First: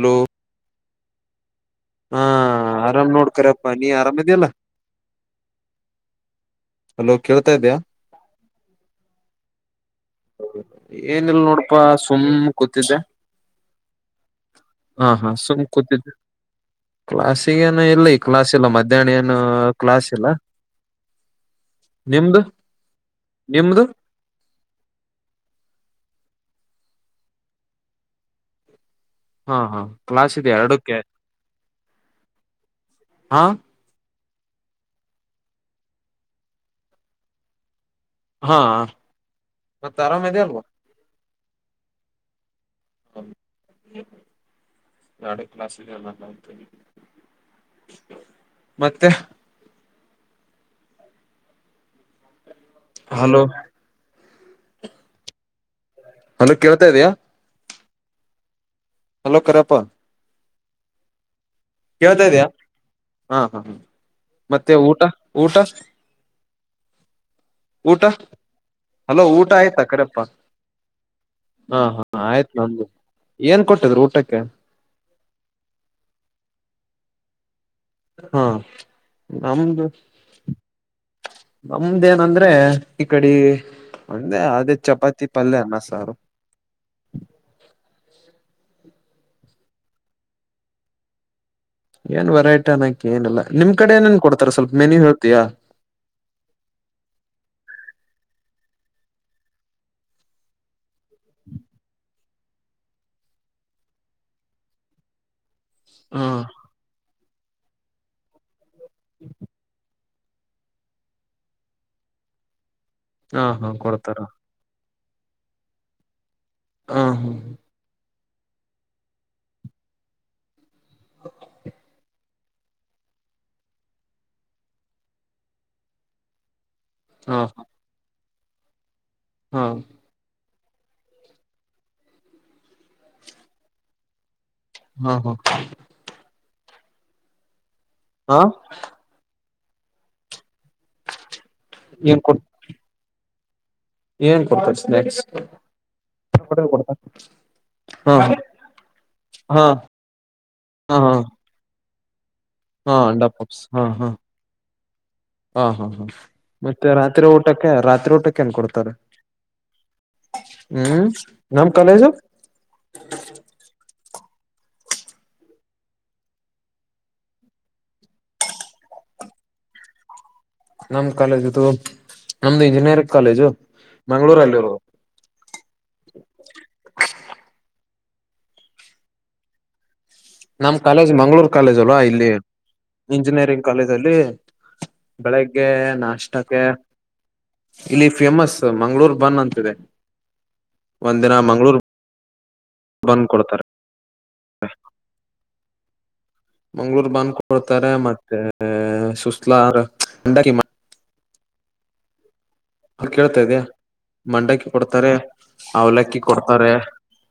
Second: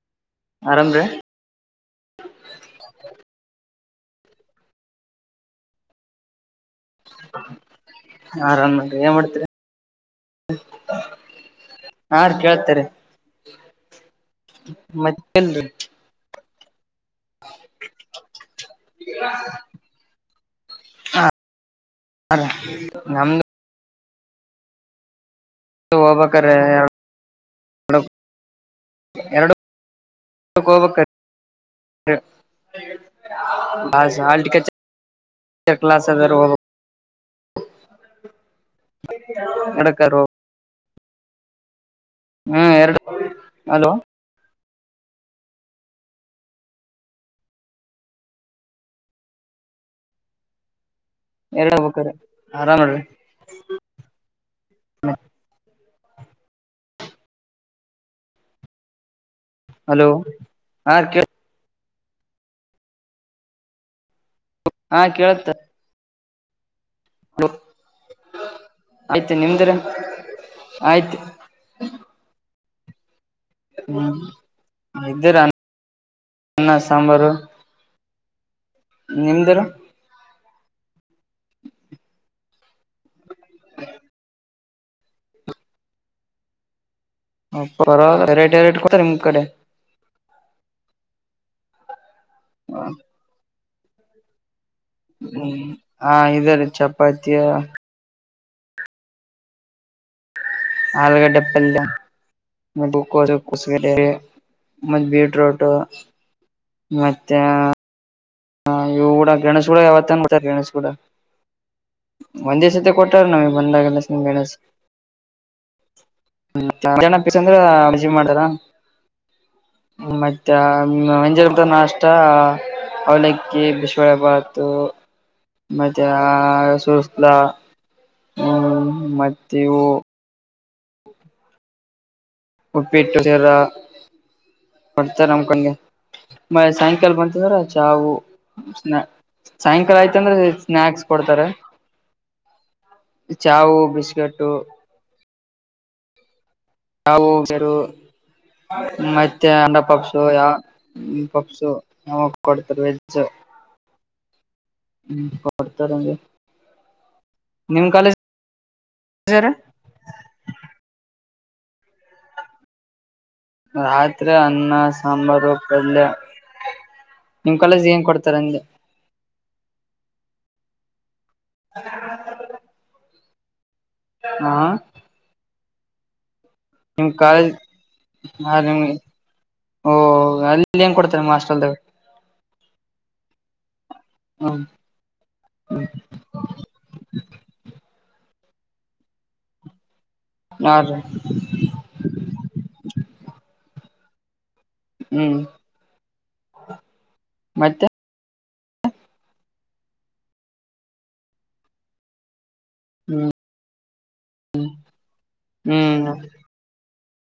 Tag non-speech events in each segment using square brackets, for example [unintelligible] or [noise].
Hello, ಆರಾಮರ್ಯ. ಹಾ ಆರಾಮ್ ನೋಡ್ ಕರೇಪ್ಪ ನೀ ಆರಾಮೀದಿಲ್ಲ. ಹಲೋ ಕೇಳ್ತಾ ಇದ್ಯಾ. ಹಾ ಆರಾಮ್ ನೋಡ್ರಿ ಎನ್ ಮಾಡ್ತರಿ. ಏನಲ್ ನೋಡಪಾ ಹಾ ರೀ ಸುಮ್ಮ್ ಕೇಳ್ತೇರಿ ಕೂತಿದ್ದ. ಹಾ ಹಾ ಮತ್ತಿಲ್ರಿ ಸುಮ್ ಕೂತಿದ್ದ, ಕ್ಲಾಸಗಿ ಏನ ಇಲ್ಲ ಈ ಕ್ಲಾಸ್ ಇಲ್ಲ ಮಧ್ಯಾಣ ಏನ ಕ್ಲಾಸ್ ಇಲ್ಲ. [unintelligible] ಅ ನಮ್ದ ನಿಮ್ಮದು. ಒಬಕಾರೇ ಹಾ ಹಾ ಕ್ಲಾಸ್ ಇದೆ ಎರಡಕ್ಕೂ ಎರಡಕ್ಕೆ ಹೋಗ್ಬೇಕ್ರಿ ಹಾ [unintelligible] ಹಾ ಮತ್ತ ಎರಡಕ್ಕಾರ ಆರಾಮೀದಿ ಅಲ್ವಾ. ಹ್ಮ್ ಎರಡ ಅಲೋ, ಎರಡೇ ಕ್ಲಾಸ್ ಇದೇ ಅಲ್ವಾ [unintelligible] ಮತ್ತೆ. ಎರಡ ಆಗಬೇಕ್ರಿ ಆರಾಮ್ ನೋಡ್ರಿ. ಹಲೋ. ಹಲೋ ಕೇಳ್ತಾ ಇದಿಯಾ. ಹಲೋ ಕರೆಪ್ಪ. ಹಲೋ ಆ ಕೇ ಕೇಳ್ತಾ ಇದಿಯಾ ಹಾ ಹಾ ಹ ಮತ್ತೆ ಹಾ ಊಟ ಕೇಳತ್ತ ಊಟ. ಊಟ ಹಲೋ ಆಯ್ತು ಊಟ ನಿಮ್ದ್ರ ಆಯ್ತಾ ಕರೇಪ್ಪ. ಆಯ್ತು ಹಾ ಹಾ ಆಯ್ತ್ ನಂದು ಏನ್ ಕೊಟ್ಟಿದ್ರರು ಊಟಕ್ಕೆ. ಇದ್ದೆರೀ ಅನ್ನ ಸಾಂಬಾರು. ಹಾ ನಿಮ್ದರ ನಮ್ದು, ನಮ್ದೇನಂದ್ರೆ ಈ ಕಡಿ ಒಂದೆ ಅದೇ ಚಪಾತಿ ಪಲ್ಯ ಅನ್ನ ಸಾರು ಅಪ್ಪ ವೆರೈಟಿ ವೆರೈಟಿ ಕೊಡ ನಿಮ್ ಕಡೆ ಏನ್ ವೆರೈಟ ಅನ್ನೋಕ ಏನ್ ಇಲ್ಲ ನಿಮ್ಡೆ ಏ ಏನ್ ಕೊಡ್ತಾರೆ ಸ್ವಲ್ಪ ಮೆನು ಹೇಳ್ತೀಯಾ ಹ್ಮ್ ಹಾ ಇದ ರೀ ಚಪಾತ ಆಲೂಗಡ್ಡೆ ಪಲ್ಯ [unintelligible] ಮತ್ತ ಬೀಟ್ರೋಟ್ ಹಾ ಮ ಚ ಹ ಇ ಕೂಡ ಗಣೇಶ ಕೂಡ ಯಾವತ್ತಾರೆ ಗಣೇಶ್ ಕೂಡ ಒಂದ್ ದಿವಸ ಕೊಟ್ಟ ನ ಹಾ ಹಾ ಬಂದಾಗಲ್ಲ ಕೊಡ್ತಾರ ಮ ಹ ಮಧ್ಯಾನ ಬೇಕಂದ್ರೆ ಸ್ಪೆಷಲ್ ಮಾಡ್ತರ ಮತ್ತೆ ಮಂಜಾಗದ ನಾಸ್ಟ ಅವಲಕ್ಕಿ ಬಿಸಿ ಬೆಳೆ ಬಾತು ಮತ್ತೆ ಆ ಸು ಲ್ಲ ಹಾ ಹ್ಮ್ ಮತ್ತೆ ಹಾ ಇವು ಉಪ್ಪಿಟ್ಟು ಸರ ಹಾ ಕೊಡ್ತಾರ ಹಾ ನಮಕೊಂಡಗೆ ಮ ಸಾಯಂಕಾಲ ಬಂತದ್ರ ಚಾವು ಹಾ ಸಾಯಂಕಾಲ ಆಯ್ತ ಅಂದ್ರೆ ಸ್ನಾಕ್ಸ್ ಕೊಡ್ತಾರೆ ಏನ್ ಕೊಡ್ ಚಾವು ಬಿಸಿ ಏನ್ ಕೊಡ್ತಾರೆ ಸ್ನಾಕ್ಸ್ [unintelligible] ಯಾವ ಹಾ ಮತ್ತೆ ಹಾ ಅಂಡ ಪಪ್ಸು ಯ ಹಾ ಹಾ ಸೊ ಹಾ ಅಂಡಾ ಪಪ್ಸ್ ಹಾ ಹಾ ಹಾ ಹಾ ಹಾ ಕೊಡ್ತಾರಂಗೆ ಮತ್ತೆ ರಾತ್ರಿ ಊಟಕ್ಕೆ ರಾತ್ರಿ ಊಟಕ್ಕೆ ಏನ್ ಕೊಡ್ತಾರೆ ಹರ ಹ್ಮ್ ನಮ್ಮ ಕಲೇಜು ರಾತ್ರಿ ಅನ್ನ ಸಾಂಬಾರು ಪಲ್ಯ ನಿಮ್ ಕಾಲೇಜ್ ಅಲ್ಲಿ ಏನ್ ಕೊಡ್ತಾರೆ ಅಂದೆ ನಮ್ ಕಾಲೇಜ್ ಇದು ನಮ್ದು ಇಂಜಿನಿಯರಿಂಗ್ ಕಾಲೇಜು ಹಾ ಮಂಗಳೂರಲ್ಲಿ ಇರೋದು ನಿಮ್ ಕಾಲೇಜ್ ಹಾ ನಿಮ್ಗೆ ಓ ನಮ್ ಅಲ್ಲಿ ಏನ್ ಕಾಲೇಜ್ ಕೊಡ್ತಾರೆ ನಿಮ್ ಮಂಗಳೂರ್ ಹಾಸ್ಟೆಲ್ದಾಗ ಕಾಲೇಜ್ ಅಲ್ವಾ ಇಲ್ಲಿ ಇಂಜಿನಿಯರಿಂಗ್ ಕಾಲೇಜ್ ಅಲ್ಲಿ ಹ್ಮ್ ಬೆಳಿಗ್ಗೆ ನಾಷ್ಟಕ್ಕೆ ಇಲ್ಲಿ ಫೇಮಸ್ ಮಂಗಳೂರ್ ಬನ್ ಅಂತಿದೆ ನಾ ರೀ ಒಂದ್ ದಿನ ಮಂಗಳೂರು ಬಂದ್ ಕೊಡ್ತಾರೆ ಹ್ಮ್ ಮಂಗಳೂರು ಬಂದ್ ಮತ್ತೆ ಕೊಡ್ತಾರೆ ಮತ್ತೆ ಸುಸ್ಲ [unintelligible] ಹ್ಮ್ ಕೇಳ್ತಾ ಇದ್ಯಾ ಮಂಡಕ್ಕಿ ಕೊಡ್ತಾರೆ ಹ್ಮ್ ಅವ್ಲಕ್ಕಿ ಕೊಡ್ತಾರೆ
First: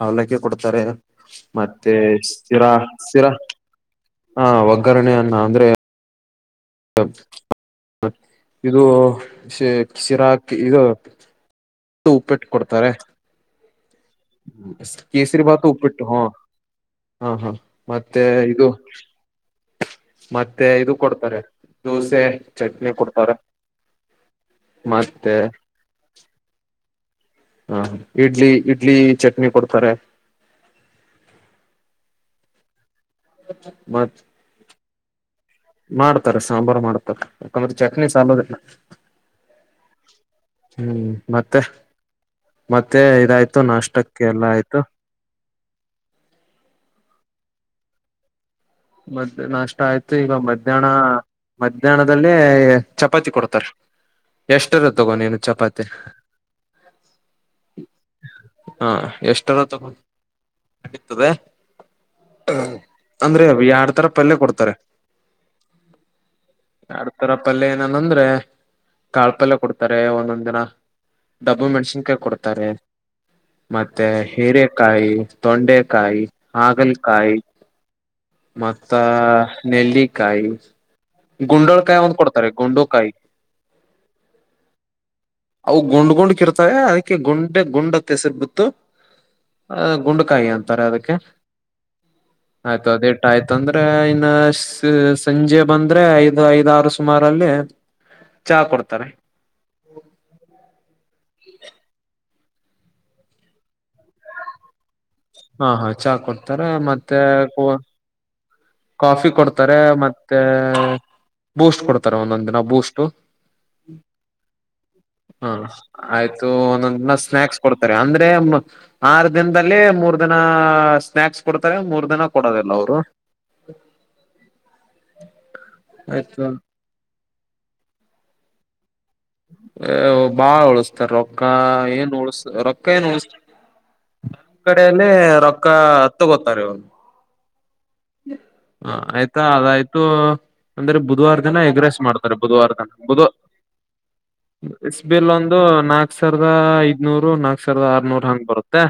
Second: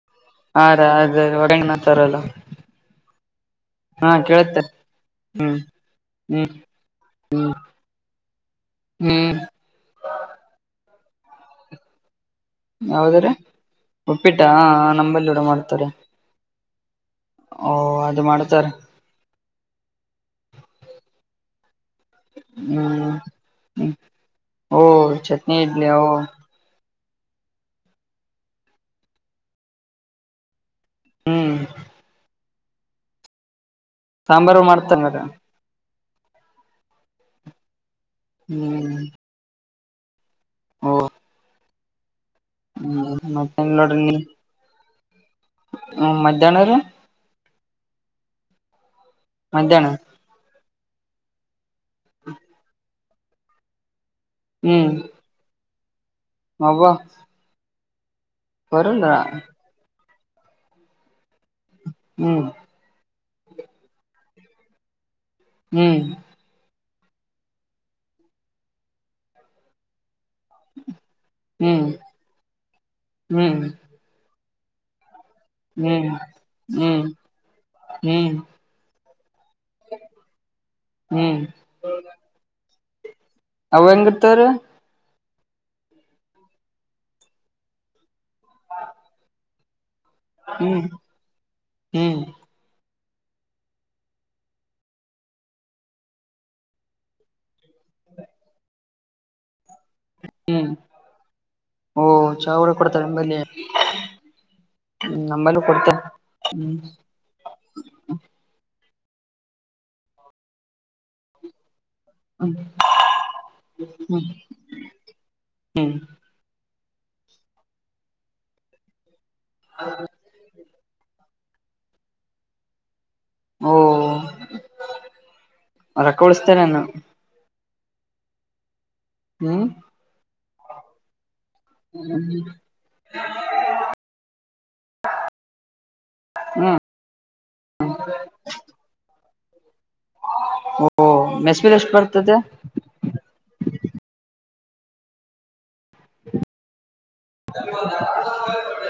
ಅವ್ಲಕ್ಕಿ ಹಾ ಕೊಡ್ತಾರೆ ರ ಅದ ಮತ್ತೆ ಒಗಣತಾರಲ್ಲ ಸಿರ ಸಿರ ಹಾ ಒಗ್ಗರಣೆ ಅನ್ನ ಅಂದ್ರೆ ಹ್ಮ [unintelligible] ಇದು ಹ್ಮ್ ಶಿರಾಕ್ ಇದು ಉಪ್ಪಿಟ್ಟು ಕೊಡ್ತಾರೆ ಯಾವದ್ರ ಉಪ್ಪಿಟ್ಟ ನಮ್ಮಲ್ಲಿ ಕೂಡ ಕೇಸರಿಬಾತ್ ಮಾಡ್ತಾರೆ ಉಪ್ಪಿಟ್ಟು ಹಾ ಹಾ ಹಾ ಓ ಅದು ಮತ್ತೆ ಮಾಡ್ತಾರ ಇದು ಮತ್ತೆ ಇದು ಕೊಡ್ತಾರೆ ದೋಸೆ ಚಟ್ನಿ ಹ್ಮ್ ಕೊಡ್ತಾರೆ ಹ್ಮ್ ಓ ಮತ್ತೆ ಚಟ್ನಿ ಇಡ್ಲಿ ಓ ಹಾ ಇಡ್ಲಿ ಇಡ್ಲಿ ಚಟ್ನಿ ಕೊಡ್ತಾರೆ ಹ್ಮ್ ಮತ್ ಸಾಂಬಾರು ಮಾಡ್ತಂಗಾರ ಮಾಡ್ತಾರೆ ಸಾಂಬಾರ ಮಾಡ್ತಾರ ನಮ್ದ್ ಚಟ್ನಿ ಸಾಲುದಿಲ್ಲ ಹ್ಮ್ [unintelligible] ಓ ಹ್ಮ್ ಮತ್ತೆ ಮತ್ತೆ ಹ್ಮ್ ಇದಾಯ್ತು ಮತ್ತೇನ್ ನಾಷ್ಟಕ್ಕೆ ಎಲ್ಲ ಆಯ್ತು. ಹ್ಮ ಮಧ್ಯಾಹ್ನ ರೀ ಮದ್ಯ ನಾಷ್ಟ ಮಧ್ಯಾಹ್ನ ಆಯ್ತು ಈಗ ಮಧ್ಯಾಹ್ನ ಮಧ್ಯಾಹ್ನದಲ್ಲೇ ಚಪಾತಿ ಕೊಡ್ತಾರೆ. ಎಷ್ಟರ ತಗೋ ನೀನು ಚಪಾತಿ ಹಬ ಹಾ ಎಷ್ಟರ ತಗೊಂಡ [unintelligible] ಕಡತದೆ ಹ್ಮ್ ಅಂದ್ರೆ ಎರಡ್ತರ ಪಲ್ಯ ಕೊಡ್ತಾರೆ. ಹ್ಮ್ ಎರಡ್ತರ ಪಲ್ಯ ಏನನ್ಂದ್ರೆ ಕಾಳ ಪಲ್ಯ ಕೊಡ್ತಾರೆ ಒಂದೊಂದ್ ದಿನ ಡಬ್ಬು ಹ್ಮ್ ಮೆಣಸಿನಕಾಯಿ ಕೊಡ್ತಾರೆ ಹ್ಮ್ ಮತ್ತೆ ಹೀರೆಕಾಯಿ ಹ್ಮ್ ತೊಂಡೆಕಾಯಿ ಹ್ಮ್ ಹಾಗಲಕಾಯಿ ಹ್ಮ್ ಮತ್ತ ನೆಲ್ಲಿಕಾಯಿ ಹ್ಮ್ ಗುಂಡೋಲ್ಕಾಯಿ ಒಂದ್ ಕೊಡ್ತಾರೆ ಗುಂಡೋಕಾಯಿ ಅವು ಹೆಂಗ ಇರತಾವ ರೀ ಅವು ಗುಂಡ್ ಗುಂಡ್ಕ ಇರ್ತಾವ ಅದಕ್ಕೆ ಗುಂಡ ಗುಂಡತ್ತ ಹೆಸರ್ ಬಿತ್ತು. ಅ ಗುಂಡಕಾಯಿ ಹ್ಮ್ ಅಂತಾರೆ ಅದಕ್ಕೆ ಹ್ಮ್ ಆಯ್ತು ಅದೇ ಅಷ್ಟ ಆಯ್ತಂದ್ರೆ ಇನ್ನ ಸಂಜೆ ಬಂದ್ರೆ ಐದ್ ಐದ ಆರು ಸುಮಾರ ಚಾ ಕೊಡ್ತಾರೆ. ಹ್ಮ್ ಓ ಚಾ ಅವರ ಕೊಡ್ತಾರೆ ನಿಮ್ಮಲ್ಲಿ ಹ್ಮ್ ನಮ್ಮಲ್ಲಿ ಕೊಡ್ತೇ ಹ್ಮ್ ತ್ತ ಕುವ ಕಾಫಿ ಕೊಡ್ತಾರೆ ಮತ್ತೆ ಬೂಸ್ಟ್ ಕೊಡ್ತಾರೆ ಒಂದೊಂದ ಹ್ಮ್ ದಿನ ಬೂಸ್ಟ್ ಹ ಹ್ಮ್ ಆಯ್ತು ಒಂದೊಂದ ಸ್ನಾಕ್ಸ್ ಕೊಡ್ತಾರೆ ಅಂದ್ರೆ ಆರು ದಿನದಲ್ಲಿ ಮೂರ್ ದಿನ ಸ್ನಾಯಾಕ್ಸ್ ಕೊಡ್ತಾರೆ ಮೂರ್ ದಿನ ಕೊಡದಲ್ಲ ಅವ್ರು. ಓ ಆಯ್ತು ರಕ್ಕಳಸ್ತೇರೆನೆ ಹ್ಮ್ ಬಾಳ್ ಉಳಿಸತಾರೆ ರೊಕ್ಕ ಏನು ಉಳಸ ರೊಕ್ಕ ಏನ ಉಳಸ ನಮ್ಮ ಕಡೆಲ್ಲಿ ರೊಕ್ಕ ರೊಕ್ಕ ಹತ್ತಗೋತಾರೆ ಹ್ಮ್ ಹ ಆಯ್ತಾ ಅದಾಯ್ತು ಅಂದ್ರೆ ಓ ಬುಧವಾರ ಮೆಸ್ ದಿನ ಬಿಲ್ ಎಷ್ಟ್ ಎಗ್ರೆಸ್ ಬರ್ತದೆ ಮಾಡ್ತಾರೆ ಬುಧವಾರ ದಿನ ಬುಧ ಎಸ್ ಬಿಲ್ ಒಂದು ನಾಕ್ ಸಾವಿರದ ಐದನೂರ ನಾಕ್ ಸಾವಿರದ ಆರಾನೂರ್ ಹಂಗ್ ಬರುತ್ತೆ.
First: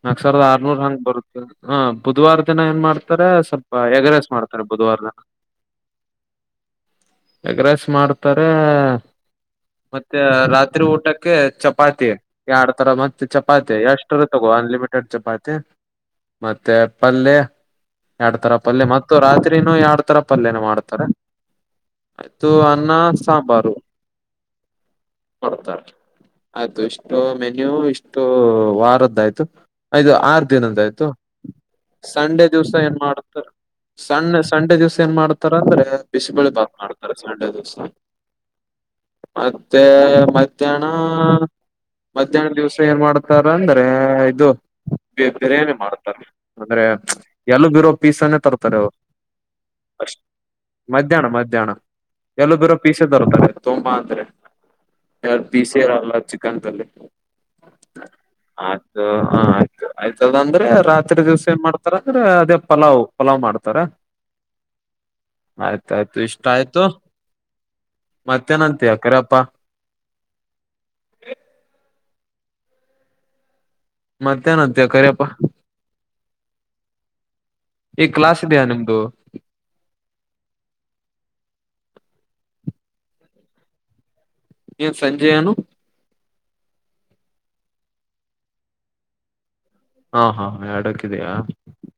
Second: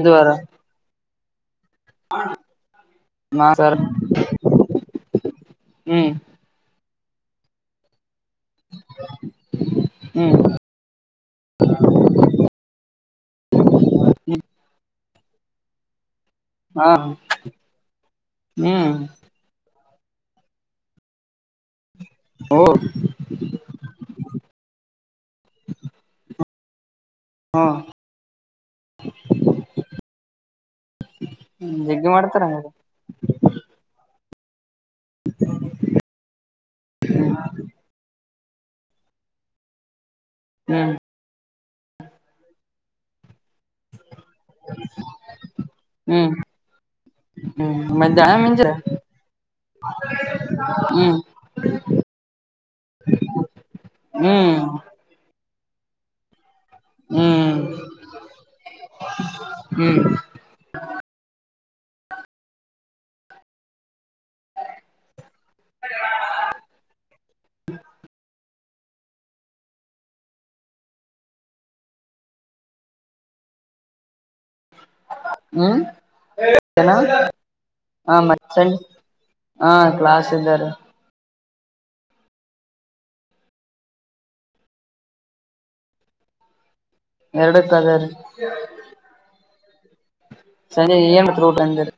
ಇದು ನಾಕ್ ವಾರ ಸಾವಿರದ ಅರ್ನುರ ಹಂಗ್ ಬರುದು ಹಾ ಬುಧವಾರ ದಿನ ಏನ್ ಮಾಡ್ತಾರೆ ಸ್ವಲ್ಪ ನಾಕರ್ ಎಗರಸ್ ಮಾಡ್ತಾರೆ ಬುಧವಾರ ದಿನ ಹ್ಮ್ ಎಗ್ ರೈಸ್ ಮಾಡ್ತಾರೆ ಮತ್ತೆ ಹ್ಮ್ ರಾತ್ರಿ ಊಟಕ್ಕೆ ಚಪ್ಪ ಚಪಾತಿ ಎರಡ್ ತರ ಮತ್ತೆ ಚಪಾತಿ ಎಷ್ಟುರು ತಗೋ ಅನ್ಲಿಮಿಟೆಡ್ ಚಪಾತಿ ಮತ್ತೆ ಹಾ ಪಲ್ಯ ಎರಡ್ ತರ ಪಲ್ಯ ಹ್ಮ್ ಮತ್ತು ರಾತ್ರಿನೂ ಎರಡ್ ತರ ಪ ಪಲ್ಯನ ಮಾಡತಾರ ಆಯ್ತು ಓ ಅನ್ನ ಸಾಂಬಾರು. ಕೊಡ್ತಾರ ಆಯ್ತು ಇಷ್ಟು ಹ ಮೆನ್ಯೂ ಇಷ್ಟು ವಾರದ್ದ. ಆಯ್ತು ಇದು ಆರು ದಿನದ ಆಯ್ತು ಜಗ್ಗಿ ಮಾಡ್ತಾರ ಸಂಡೆ ಹಂಗಾರೆ ದಿವಸ. ಏನ್ ಮಾಡಾರೆ ಸಣ್ಣ ಸಂಡೆ ದಿವಸ. ದ ಏನ್ ಮಾಡ್ತಾರ ಅಂದ್ರೆ ಬಿಸಿಬೇಳೆ ಭಾತ್ ಮಾಡ್ತಾರ ಸಂಡೆ ದಿವಸ. ಮತ್ತೆ ಮಧ್ಯಾಹ್ನ. ಹ್ಮ್ ಮಧ್ಯಾಹ್ನ ದಿವ್ಸ ಏನ್ ಮಾಡ್ತಾರ ಅಂದ್ರೆ ಇದು ಬಿರಿಯಾನಿ ಮಾಡ್ತಾರ. ಹ್ಮ್ ಅಂದ್ರೆ ಎಲುಬು ಹ್ಮ್ ಇರೋ ಮಧ್ಯಾಹ್ನ ಪೀಸನೇ ಮಿಂಜ ತರ್ತಾರೆ ಅವರು. [inaudible] ಹ್ಮ್ ಮಧ್ಯಾಹ್ನ ಮಧ್ಯಾಹ್ನ ಎಲುಬು ಇರೋ ಪೀಸೆ ತರ್ತಾರೆ ತುಂಬಾ ಅಂದ್ರೆ. ಹ್ಮ್ ಯಾವ ಫೀಸ್ ಇರಲ್ಲ ಚಿಕನ್ದಲ್ಲಿ. ಹ್ಮ. ಆಯ್ತು ಹ ಆಯ್ತು ಆಯ್ತದ ಅಂದ್ರೆ ರಾತ್ರಿ ದಿವ್ಸ. ಏನ್ ಮಾಡ್ತಾರ ಅಂದ್ರೆ ಅದೇ ಪಲಾವ್ ಪಲಾವ್ ಮಾಡ್ತಾರ. ಆಯ್ತಾಯ್ತು ಇಷ್ಟ ಆಯ್ತು ಮತ್ತೆನಂತಯ ಕರಿಪ್ಪಾ. ಮತ್ತೆನ್ ಅಂತೀಯಾ ಕರಿಯಪ್ಪಾ. ಹ್ಮ್ ಏನ್. ಈ ಕ್ಲಾಸ್ ಇದೆಯಾ ನಿಮ್ದು [inaudible] ಹಾ ಕ್ಲಾಸ್ ಇದ್ದಾರೆ. ಏನ ಸಂಜೆ ಏನು. ಎರಡಕ್ಕೆ ಅದೇ ರಿ. ಹಾ ಹಾ ಸಂಜೆ ಏನ್ ಎರಡಕ್ಕಿದಯಾ. ಊಟ ಅಂದಿರಿ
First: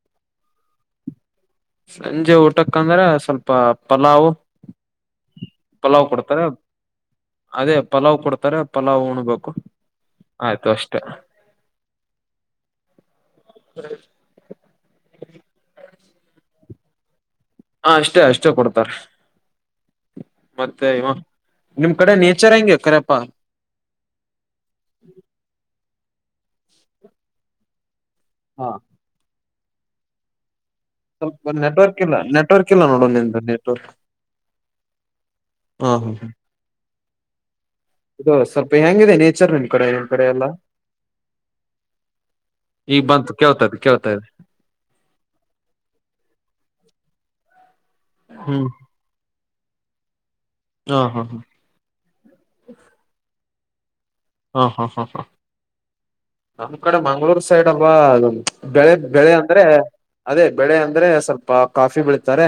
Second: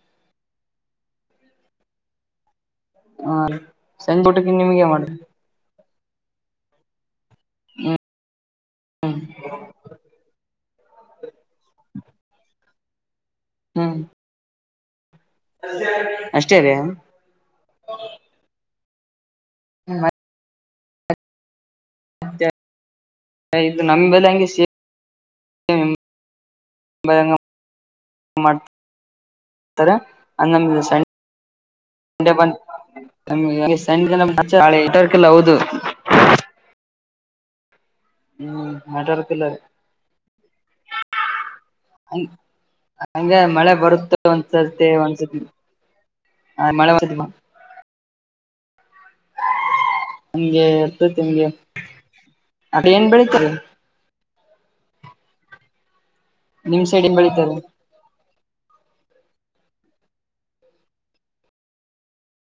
ಸಂಜೆ ಊಟಕ್ಕಂದ್ರೆ ಹ ಸ್ವಲ್ಪ ಸಂಜೆ ಪಲಾವು. ಊಟಕ್ಕೆ ನಿಮ್ಗೆ ಮಾಡ್ರಿ ಪಲಾವ್ ಕೊಡ್ತಾರೆ ಅದೇ ಪಲಾವ್ ಕೊಡ್ತಾರೆ ಪಲಾವ್ ಉಣ್ಬೇಕು. ಆಯ್ತು ಅಷ್ಟೇ. ಹ್ಮ್ ಅಷ್ಟೇ ರಿ. ಹ ಅಷ್ಟೇ ಅಷ್ಟೇ ಕೊಡ್ತಾರೆ. ಹ್ಮ. ಮತ್ತೆ ಇವ ನಿಮ್ ಕಡೆ ಮತ್ತೆ ನೇಚರ್ ಹೆಂಗೆ ಕರೆಪ್ಪಾ. ಇದು ನಮ್ಮ ಬೆಲೆ ಹಂಗೆ. [unintelligible] ಹಾ ಮಾಡ್ತಾರ ಅದ ನಮ್ಗ. ಸ್ವಲ್ಪ ನೆಟ್ವರ್ಕ್ ಇಲ್ಲ ನೆಟ್ವರ್ಕ್ ಇಲ್ಲ ನೋಡು ನಿಂದು ನೆಟ್ವರ್ಕ್ ಹ [unintelligible] ಇದು ಹ್ಮ್ ಸ್ವಲ್ಪ ಹೆಂಗಿದೆ ನೆಟ್ವರ್ಕ್ ನೇಚರ್ ನಿನ್ ಕಡೆ ನಿಮ್ಮ ಕಡೆ ಎಲ್ಲಾ. ಹ ಈಗ ಬಂತು ಹಂಗೆ ಮಳೆ ಕೇಳ್ತದೆ ಬರುತ್ತೆ. ಕೇಳ್ತದೆ ಬರ್ತೇತಿ ಒಂದ್ಸತಿ ಮಳೆ. ಹ್ಮ್. ಹ ಹ ನಮಗೆತಿಮ್ಗೆ ಅ ಏನ್ ಬೆಳೀತೀರಿ. ಹಾ ಹಾ ಹಾ ಹಾ. ನಮ್ ನಿಮ್ ಕಡೆ ಸೈಡ್ ಏನ್ ಮಂಗಳೂರ್ ಬೆಳಿತಾರೆ ಸೈಡ್ ಅವಾ ಬೆಳೆ ಬೆಳೆ ಅಂದ್ರೆ. ಅದೇ ಬೆಳೆ ಅಂದ್ರೆ ಸ್ವಲ್ಪ ಕಾಫಿ ಬೆಳಿತಾರೆ.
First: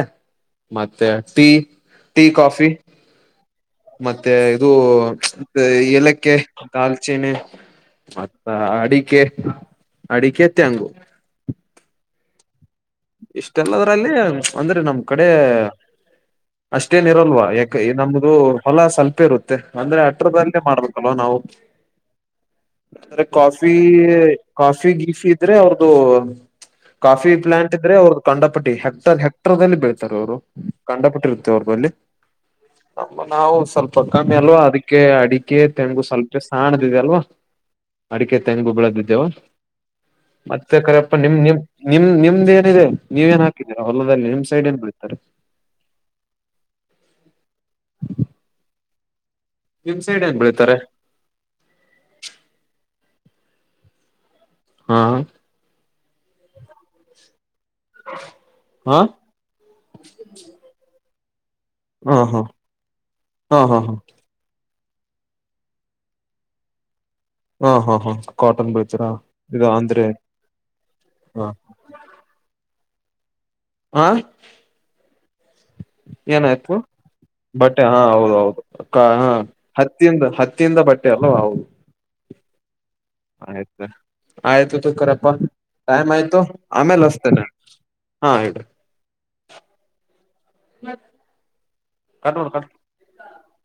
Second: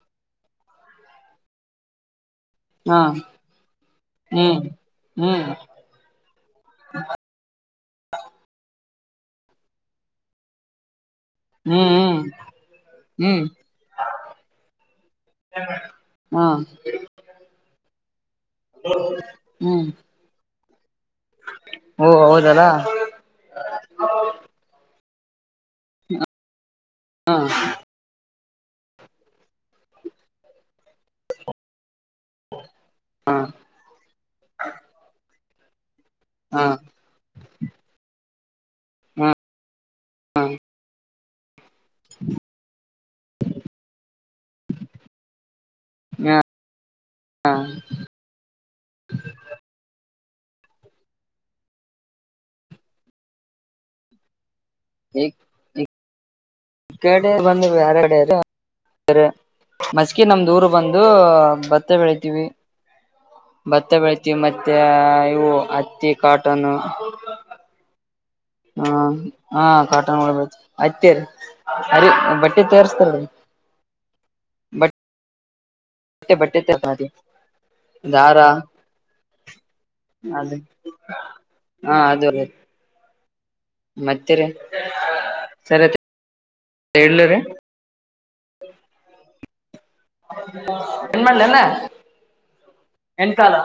ಮತ್ತೆ ಟೀ ಟೀ ಕಾಫಿ. ಹಾ. ಮತ್ತೆ ಹ್ಮ್ ಇದು ಹ್ಮ್ ಏಲಕ್ಕೆ. ದಾಲ್ಚೆನೆ ಮತ್ತ ಅಡಿಕೆ ಅಡಿಕೆ ತೆಂಗು. ಹ್ಮ್ ಹ್ಮ್. ಹ್ಮ್ ಇಷ್ಟೆಲ್ಲದ್ರಲ್ಲಿ ಅಂದ್ರೆ ನಮ್ ಕಡೆ ಹಾ ಅಷ್ಟೇ. ಏ ಇರಲ್ವಾ ಯಾಕೆ ಈ ನಮ್ದು ಹೊಲ ಸ್ವಪ ಇರುತ್ತೆ ಅಂದ್ರೆ ಹತ್ರರದದಲ್ಲಿ ಮಾಡ್ಬೇಕಲ್ವಾ ನಾವು. ಹೂ ಹೌದಲ್ಲಾ. ಅಂದ್ರೆ ಕಾಫಿ ಕಾಫಿ ಗೀಫಿ ಇದ್ರೆ ಅವ್ರದು ಕಾಫಿ ಹಾ ಪ್ಲಾಂಟ್. ಅವ್ರ ಕಂಡಪಟ್ಟಿ ಹೆಕ್ಟರ್ ಹೆಕ್ಟರ್ಲ್ಲಿ ಬೀಳ್ತಾರೆ ಅವರು ಕಂಡಪಟ್ಟಿ ಇರುತ್ತೆ ಅವ್ರಲ್ಲಿ. ನಾವು ಸ್ವಲ್ಪ ಕಮ್ಮಿ ಅಲ್ವಾ ಅದಕ್ಕೆ ಅಡಿಕೆ ತೆಂಗು ಸ್ವಲ್ಪ. ಹಾ ಸಾಣದಿದೆ ಅಲ್ವಾ ಅಡಿಕೆ ತೆಂಗು ಬೆಳದಿದ್ದೇವ ಹಾ ಮತ್ತೆ ಕರೆ. ನಿಮ್ ನಿಮ್ ನಿಮ್ ನಿಮ್ದ್ ಏನಿದೆ ನೀವ ಏನ್ ಹಾಕಿದೀರ ಹೊಲದಲ್ಲಿ ನಿಮ್ ಸೈಡ್ ಏನ್ ಬೆಳೀತಾರೆ. [inaudible] ನಿಮ್ ಸೈಡ್ ಏನ್ ಬೆಳೀತಾರೆ. ಹಾ. ಈ ಈ ಕಡೆ ಬಂದ. ಹಾ [unintelligible] ಮಸ್ಕಿ ನಮ್ದೂರ್ ಬಂದು ಭತ್ತೆ ಹಾ ಹಾ ಬೆಳತಿವಿ ಹಾ ಹಾ ಭತ್ತ ಬೆಳತಿ. ಹತ್ತಿ ಮತ್ತೆ ಇವು ಹತ್ತಿ ಕಾಟನ್. ಹಾ ಹಾ ಹಾ. ಕಾಟನ್ ಹ್ಮ ಬೆಳಿತೀರಾ ಹಾ ಇದು ಅಂದ್ರೆ ಕಾಟನ್ ಒ ಅಐತೇರಿ ಅರಿ ಬಟ್ಟೆ ತೋರ್ಸ್ತಾರರಿ. ಹಾ. ಬಟ್ಟೆೆ. [unintelligible] ಬಟ್ಟೆ ಹಾ ಹೌದ ಹೌದು ಹ ಹತ್ತಿಂದ ಅದು ಹತ್ತಿಂದ ಬಟ್ಟೆ ಅಲ್ವಾ ಹೌದು. ಹಾ ಅದರಿ. ಆಯ್ತು. ಆಯ್ತು ತೊಗೊ ಕರೆಪ್ಪ ಸರಿ ಟೈಮ್ ಆಯ್ತು ಆಮೇಲೆ ಇಡ್ಲರಿ ಹಸ್ತೇನೆ ಹಾ ಇಡ್ರಿ. ನ್ ಮಾಡ್ಲಲ್ಲ ಕಟ್ ಮಾಡು. ಹೆನ್ ಕಾಲ.